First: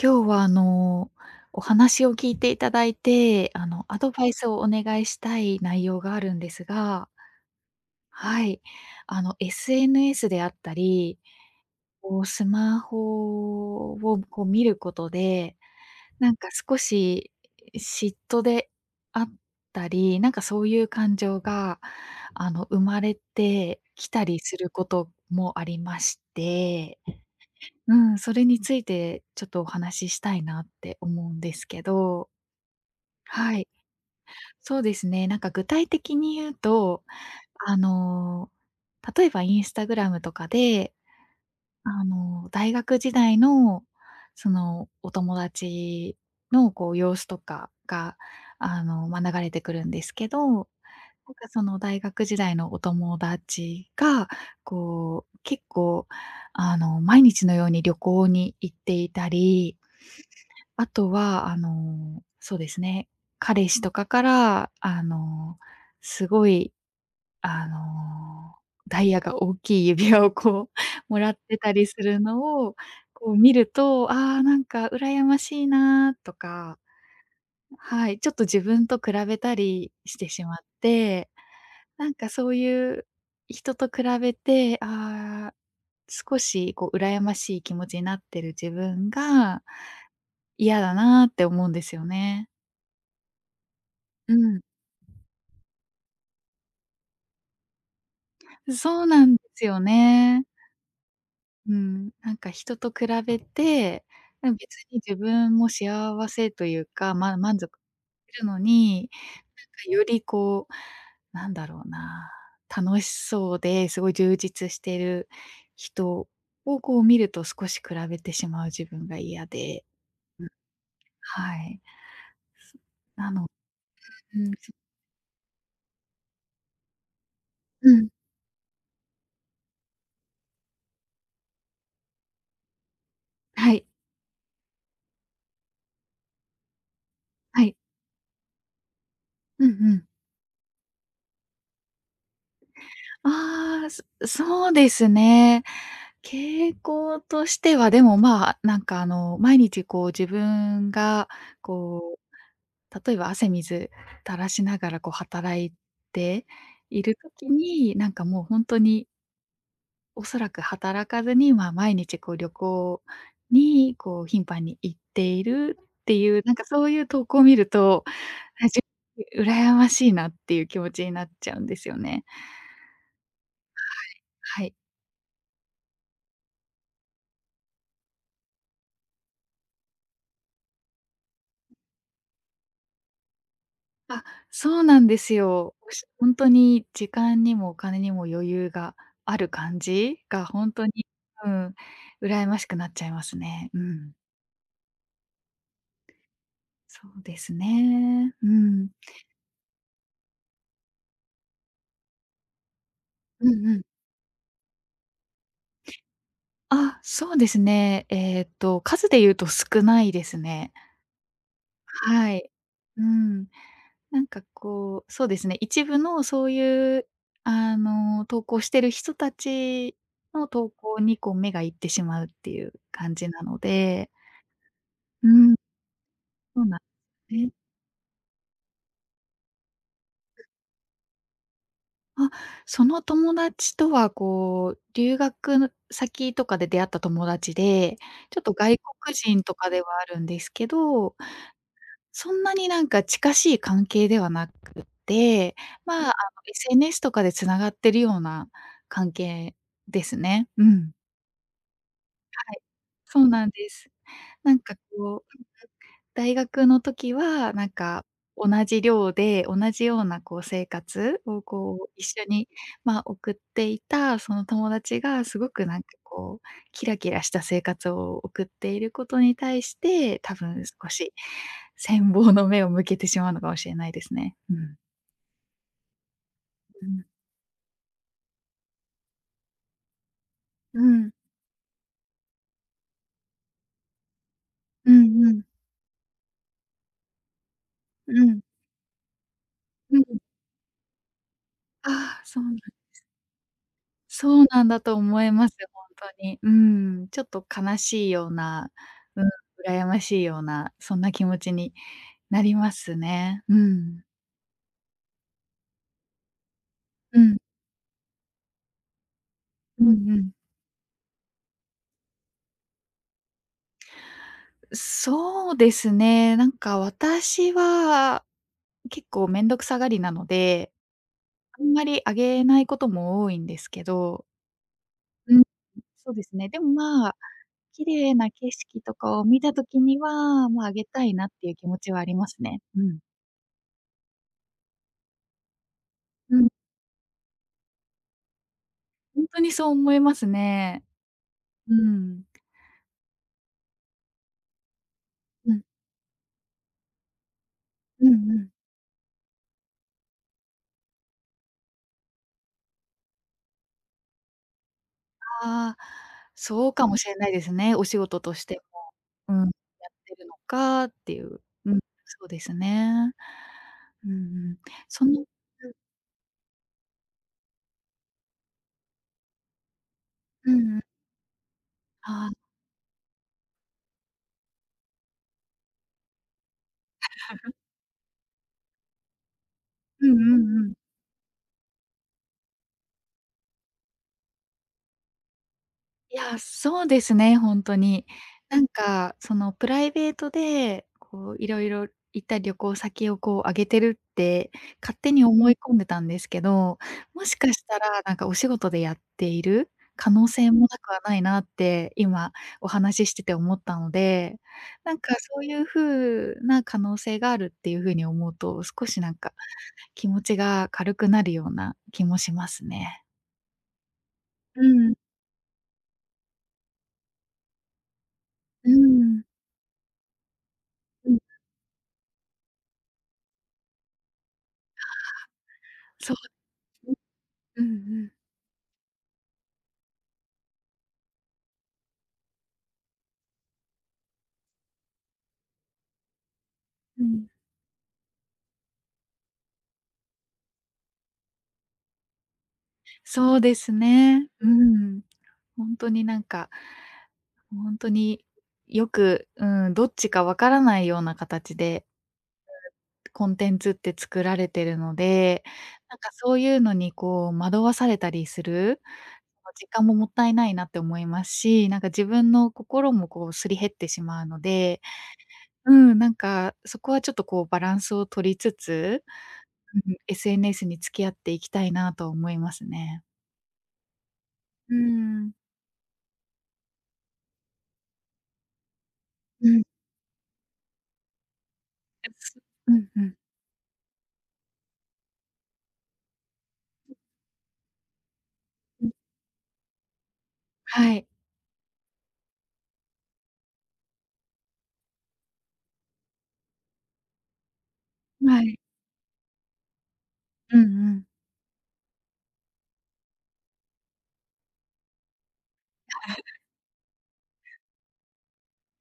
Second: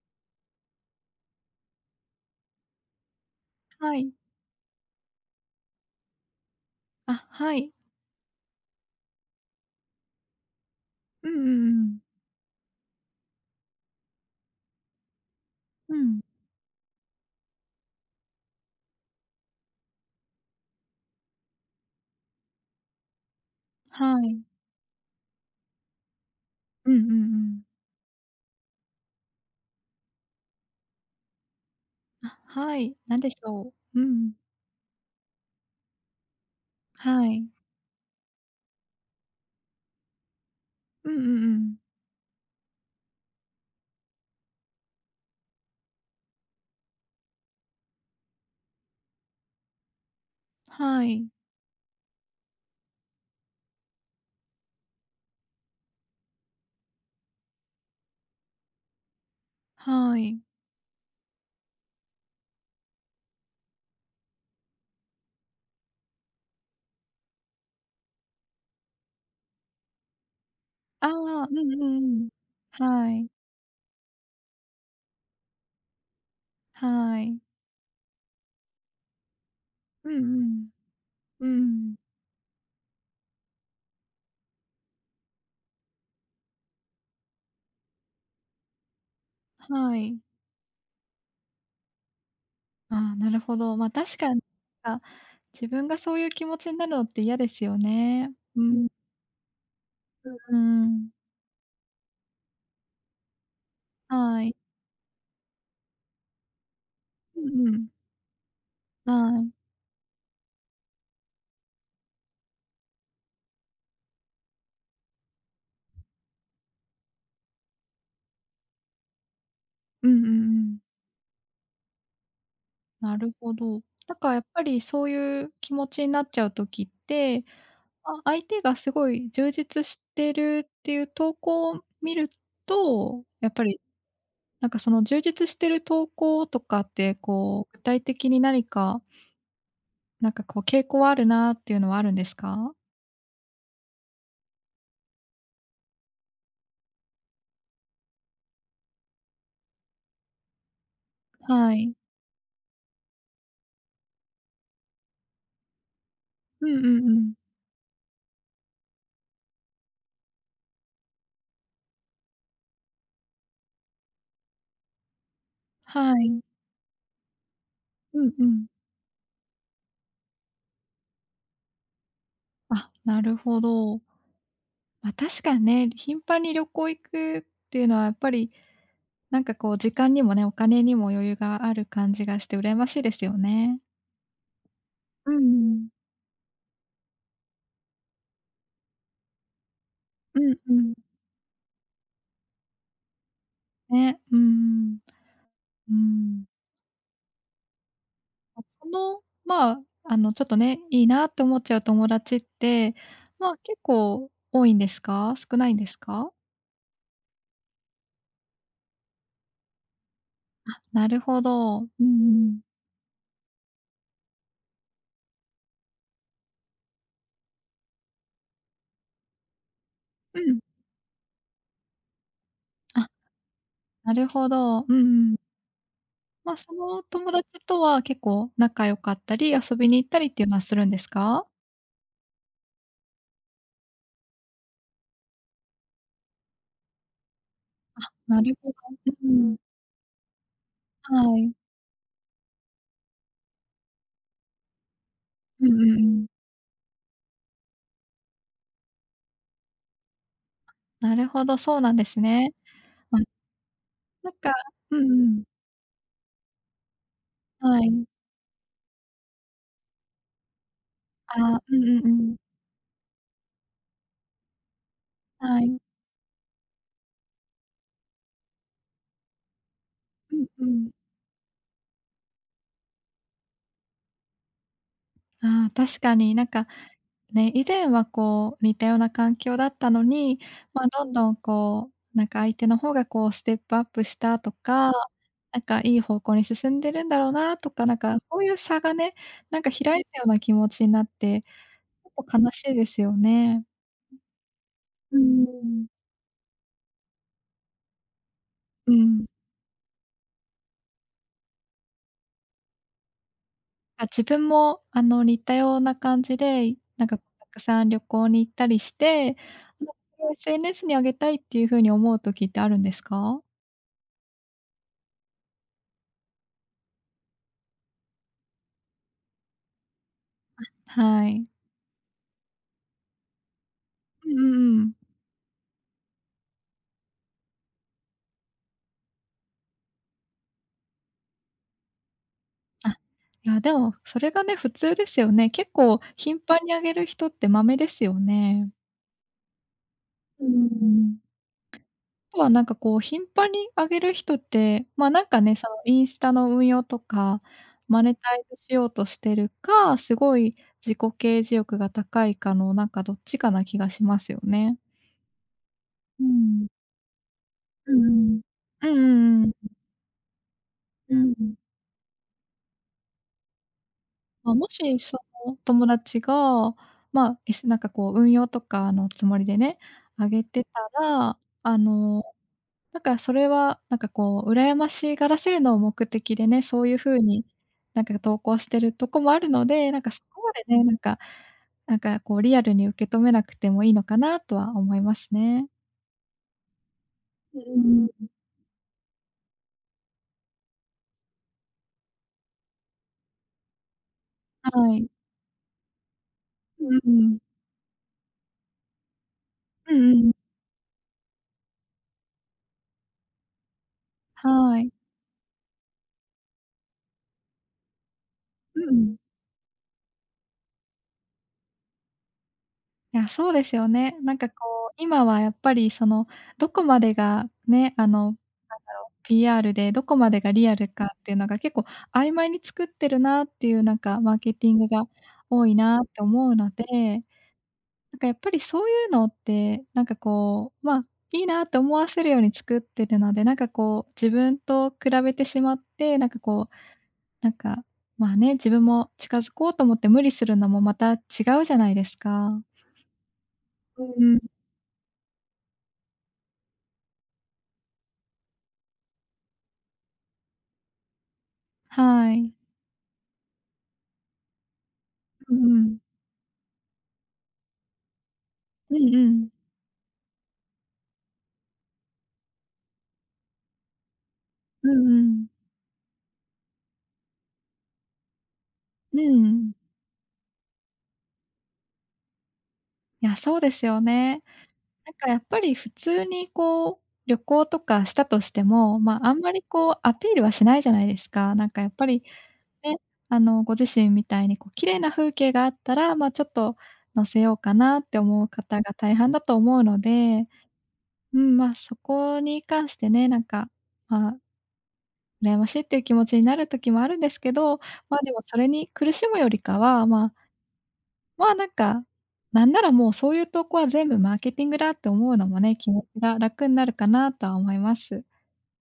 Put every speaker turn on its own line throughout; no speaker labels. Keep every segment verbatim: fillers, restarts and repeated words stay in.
今日はあの、お話を聞いていただいて、あの、
は
アド
い。
バイスをお願いしたい内容があるんですが、
あ、はい。
はい。あの、エスエヌエス であったり、
うんうんうん。
こうスマホをこう見ることで、
うん。
なんか少し嫉妬であったり、なんかそういう感情が、あの、生まれてき
は
たり
い。
することもありまし
うんう
て。
んうん。
うん、それについてちょっとお話ししたいなって思うんですけど、
あ、はい。何でし
はい、
ょう。うん。
そうですね、なんか具体的に言うと、
はい。
あの、例えばインスタグラムとかで、
うんうんうん。
あの、大学時代のそのお友達のこう様子とかが、あの、まあ、流れてくるんですけど、
はい。
なんかその大学時代のお友達が、こう結構あの、毎日のように旅行に行っていたり、
はい。
あとは、あの、そうですね、彼氏とかから、あの、すごい、あの、ダイヤが大きい指輪をこう、
ああ、
もらっ
うん
て
う
たりす
ん
る
うん。
のを、
はい。
こう見ると、ああ、なんか羨ましいなとか、
はい。
はい、ちょっと自分と比べたり
うん
して
う
しまっ
ん。
て、
うん。
なんかそういう人と比べて、ああ、少しこう羨ましい気持ちになってる自分が
はい。
嫌だなって思うんですよね。
ああ、なるほど。まあ、確か
う
に、
ん、
あ、自分がそういう気持ちになるのって嫌ですよね。うん、
そうなんですよね。
うん。
うん、なんか人と比べて、
は
う
い。
ん、別に自分も幸せというか、ま、
う
満
んう
足
ん。
してるのに、
はい。
なんかよりこう、なんだろうな、楽しそうですごい充実してる人をこう見ると少し比べてしまう自分が嫌で、
うんうんう
うん、
ん。
はい。す
な
な
る
の
ほど。なんか
う
やっ
ん、
ぱ
す
りそういう気持ちになっちゃう時って、
うん、
あ、相手がすごい充実してるっていう投稿を見ると、やっぱ
は
り
い、
なんかその充実してる投稿とかって、
は
こう
い。
具体的に何か、
うんうん。
なんかこう傾向はあるなっていうのはあるんですか？
ああ、そそうですね。傾向としては、でも、まあ、なんか、あの、毎日こう自分が、
はい。
こう、例えば汗水垂らしながらこう働いて
うんうん
い
う
る
ん。
時に、なんかもうほんとに、おそらく働かずに、まあ、毎日こう旅行に、こう頻繁に行っているっ
は
てい
い。
う、なんかそういう投稿を見ると、
うんうん。
あ、じ羨ましいなっていう気持ちになっちゃうんですよね。
あ、なるほど。
はい。
まあ、確かにね、頻繁に旅行行くっていうのはやっぱりなんかこう時間にもね、お金にも余裕がある感じがして羨ましいですよね。
あ、そうなんで
う
すよ。
ん。
ほんとに時間にもお金にも余裕がある感じ
う
が
ん
ほ
う
んと
ん。
に、うん、羨ましくなっちゃいますね。うん。
ね、うん、うん。
そうですね。う
あ、そ
ん。
の、まあ、あの、ちょっとね、いいなって思っちゃう友達って、
う
まあ、
んう
結
ん。
構多いんですか？少ないんですか？
あ、そうですね。えっと、数で言うと少ないですね。
なるほど。うんう
はい。
ん。
うん。なんかこう、そうですね、一部のそういう、あの、投稿してる人たち
う
の
ん。
投稿にこう目がいってしまうっていう
あ、
感じなので、
なるほど。う
う
んうん。
ん、
まあ、
そう
そ
なんで
の友達
すね。
とは結構仲良かったり、遊びに行ったりっていうのはするんですか？
あ、その友達とはこう、留学の先とかで出会った友達で、ち
な
ょっと
るほど。
外国
うん
人
う
と
ん。
かではあるんですけど、
はい。
そんなになんか近しい関係ではなくて、
うんうん
ま
う
あ、あの、
ん。
エスエヌエス とかで繋がってるような関係ですね。うん。
なるほど、そうなんですね。
はい。
あ、
そうなんです。
なんか
なんか
うん
こ
う
う、
ん。
大学の時は、なん
はい。
か同じ寮で、同じようなこう生活を
ああ、う
こ
ん
う
うんう
一緒
ん。
に、ま、送っていたその友達がすご
は
く
い。
なんかこう、キラキラした生活を送っていることに対して、多
うん
分
う
少
ん。
し羨望の目を向けてしまうのかもしれないですね。うん。
ああ、確かになんか、
うん。
ね、以前はこう似たような環境だったのに、
う
ま、ど
ん。
んどんこう、なんか相手の方がこうステップアップしたと
う
か、
んうん。
なんかいい方向に進んでるんだろうなとか、なん
う
かそ
ん。
ういう差がね、なんか
う
開い
ん。
たような気持ちになって、ち
あ
ょっ
あ、
と
そう
悲
なん
しいですよね。
そうなんだと
うん
思
う
い
ん
ます、
う
ほ
ん。
んとに。うん、ちょっと悲しいような、
うん。
うん、羨ましいような、そんな気持ちになりますね。う
あ、
ん。
自分もあの、似たような感じで、なんか
う
た
ん、
くさん旅行に行ったりして、あ
うん
のこ
う
れ
ん。
を エスエヌエス に上げたいっていう風に思う時ってあるんですか？
そうですね、なんか私は結構めんどくさがりなので、
はい。
あんまりあげないことも多いんですけど、
うんうんうん。
うん、そうですね、でも、まあ、綺麗な景色とかを見た時には、まあ、あげたいなっていう気持ちはありますね。う
あ、
ん。
いやでも、それがね、普通ですよね。結構
う
頻
ん。
繁に上げる人ってまめですよね。
ほんとにそう思います
うんう
ね。
ん。
うん。
とはなんかこう頻繁に上げる人って、ま、なんか
う
ね、
ん、
そのインスタの運用とか、マ
う
ネ
ん
タ
う
イ
ん。
ズしようとしてるか、すごい自己啓示欲が高いかのなんかどっちかな気がしますよね。
ああ、
うん。
そうかもしれないですね、お
う
仕事
んう
と
ん。
しても、
うんう
うん、
ん
や
う
っ
ん。
てるのかって
う
いう。
ん。
うん、そうですね。うんう
まあ、
ん。
もし、
そ
そ
の
の友達が、まあ、えすなんかこう運用とかのつもりでね、あげ
うん、う
て
んうん。
たら、あの、
ああ、
なんかそれは、なんかこう羨ましがらせるのを目的でね、そういう風になんか投稿してるとこもあるので、なん
う
か
ん
そ
う
こま
ん
で
うん。
ね、なんかなんかこうリアルに受け止めなくてもいいのかなとは思いますね。
いや、そうですね、ほ
うん
んと
うん
に。
うん。
なんか、その、プライベートで、こう、いろいろ行った旅行先を、こう、挙げてるって、
は
勝
い。
手に思い込んでたんですけど、
うんう
もし
ん。
かしたら、なんか、お仕事でやっている
うん
可
う
能
ん。
性もなくはないなって、今お話ししてて思ったので、
はい。
なんか、そういう風な可能性があるっていう風に思うと、
う
少し、なん
ん。
か、気持ちが軽くなるような気もしますね。
いや、そうですよね。なんかこ
う
う、
ん、
今はやっぱりその、どこまでがね、あの、
う
なんだろう、
ん、
ピーアール で、どこまでがリアルか
うん、
っていうのが結構曖昧に作ってるなっていうなんかマーケティングが多いなっ
そ
て思うので、
う、うんうん。
なんかやっぱりそういうのって、なんかこう、まあ、いいなって思わせるように作ってるので、なんかこう、自分と比べてしまって、なんかこう、
うん、
なんか、まあね、自分も近づこうと思って無理するのもまた違うじゃないですか。
そうです
う
ね。
ん
うん。本当になんか、本当によく、うん、どっちかわからないような形で
はい。
コンテンツって作られてるので、
うんう
な
ん。
んかそういうのにこう惑わされたりする、
うんうん。
時間ももったいないなって思いますし、なんか自分の心もこうすり減ってしまうので、
うんうん。
うん、なんかそこはちょっとこうバランスを取りつつ、
うん。
うん、エスエヌエス に付き合っていきたいなと思いますね。
いや、そうですよね。
う
なんか
ん。
やっぱり普通にこう、旅行とかしたとしても、まあ、あん
う
まり
ん。
こうアピールはしないじゃないですか。なんかやっぱ
で
り
す。うん
ね、
うん。
あの、ご自身みたいにこう綺麗な風景があったら、まあ、ちょっと載せようかなって思う方
うん。
が大半だと思うので、
はい。
うん、まあ、そこに関してね、なんか、まあ、羨ましいっていう気持ちになる時もあるんですけど、まあ、でも
は
そ
い。
れに苦しむよりかは、まあ
うんうん。
まあ、なんか、なんならもうそういう投稿は全部マーケティングだって思うのもね、気持ちが楽になるかなとは思います。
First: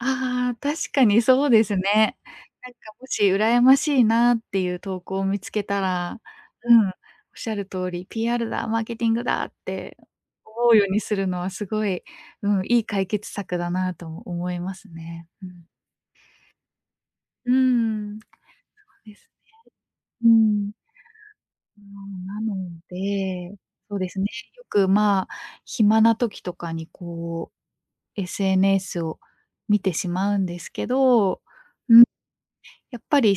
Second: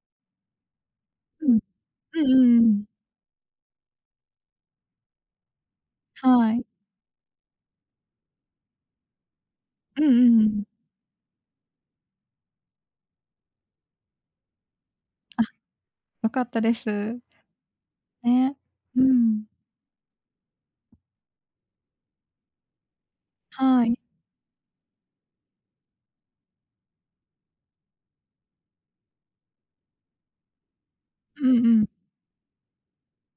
ああ、確かにそ
う
う
ん。
ですね。
うんうんう
なんか
ん。
もし羨ましいなっていう投稿を見つけたら、
はい。
うん、おっしゃる通り、ピーアール だ、マーケティングだって
うんうんうん。
思うようにするのはすごい、うん、いい解決策だなとも思いますね。うん。
良かったです。
うーん、そ
ね。う
うです。
ん。
うん。なので、
は
そ
い。
うですね、よく、まあ、暇な時とかにこう、エスエヌエス を見てしまうんですけど、
うんうん。
やっぱり、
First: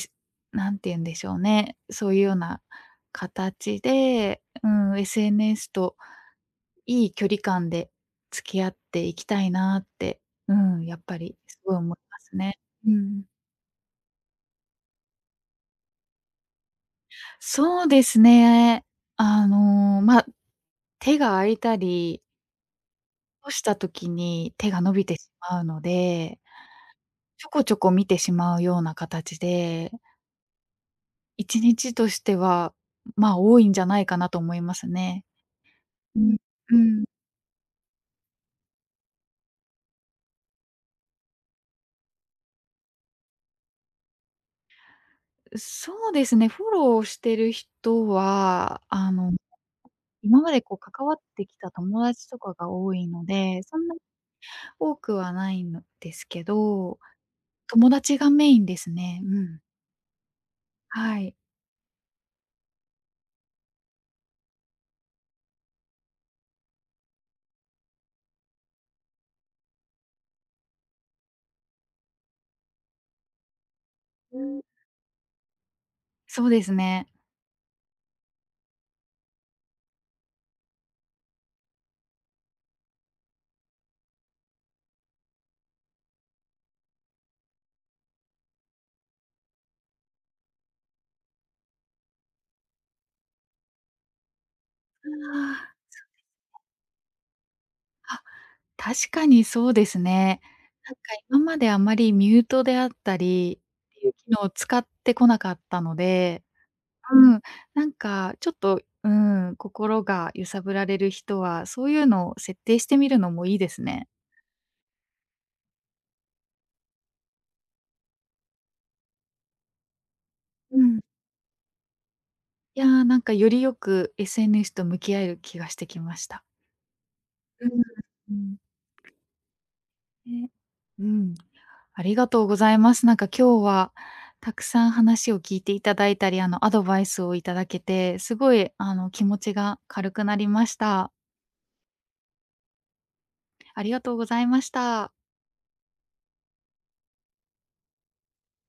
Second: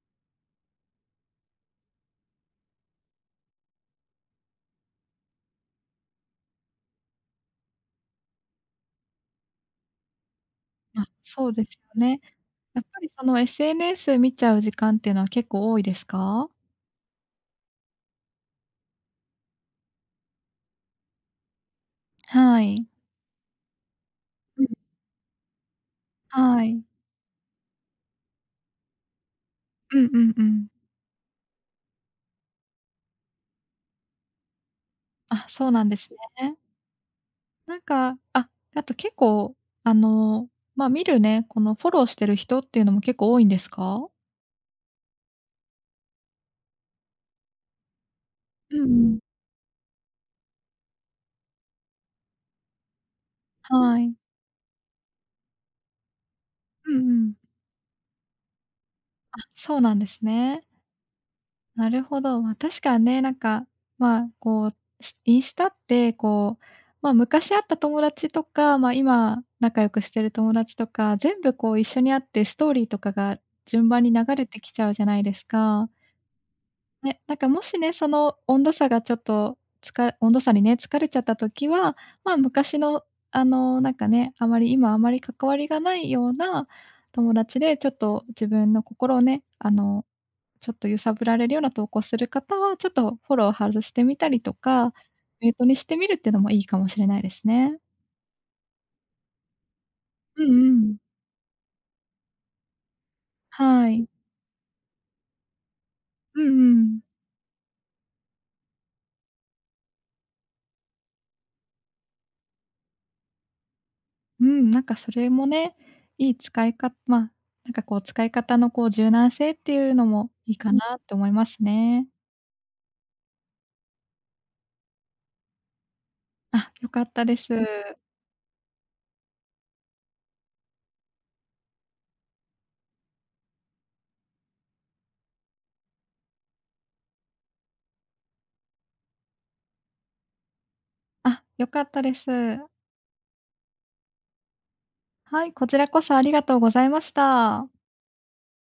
なんて言うんでしょうね、そういうような形で、うん、エスエヌエス といい距離感で付き合っていきたいなって、うん、やっ
まあ、
ぱり
そう
す
です
ごい
よ
思いま
ね。
すね。
やっ
う
ぱりそ
ん。
の エスエヌエス 見ちゃう時間っていうのは結構多いですか？
そうですね。あの、まあ、手が空いたり
はい。
とした時に
うん、
手が伸びてしまうので、
はい。
ちょこちょこ見てしまうような形で、
うんうんうん。
いちにちとしては、まあ、多いんじゃないかなと思いますね。
あ、そうなんです
うん、
ね。
うん。
なんか、あ、あと結構、あの、まあ、見るね、このフォローしてる人っていうのも結構多いんですか？
そうですね、フォローしてる人
うん
は、
う
あ
ん。
の、今までこう関わってきた友達とかが多いので、そんな
はい。
多くはないんですけ
うん
ど、
うん。
友達がメインですね。
あ、
うん。
そうなんですね。
はい。
なるほど。まあ、確かにね、なんか、まあ、こう、しインスタって、こう、まあ、昔会った友達とか、まあ、今仲良くしてる友達とか、全部こう一緒に会ってストーリーとかが順番に流れてきちゃうじゃないですか。
そうですね。
ね、なんかもしね、その温度差がちょっと、つか温度差にね、疲れちゃった時は、まあ、昔の、あの、なんかね、あまり今あまり関わりがないような友達で、ちょっと自分の心をね、あの、ちょっと揺さぶられるような投稿する方は、ちょっとフォロー外してみたりとか、ミュートにしてみるっていうのもいいかもしれないですね。
あ。確かにそうですね。
うんう
なんか
ん。
今まであまりミュートであったり
は
って
い。
いう機能を使ってこなかったの
う
で、
んうん。
うん、なんかちょっと、うん、心が揺さぶられる人は、そういうのを設定してみるのもいいですね。
うん、なんかそれもね、いい使いかまあ、なんかこう使い方のこう柔軟性っていうのもいいかうん。
う
な
ん。
って思いますね。
いや、なんかよりよく エスエヌエス と向き合える気がしてきました。
あ、良かったです。
うん、うん。ね。うん。ありがとうございます。なんか今日はたくさん話を聞いていただいたり、あのアドバイスをいただけて、すごいあの気持ちが軽くなりました。
あ、良かったです。
ありがとうございました。
はい、こちらこそありがとうございました。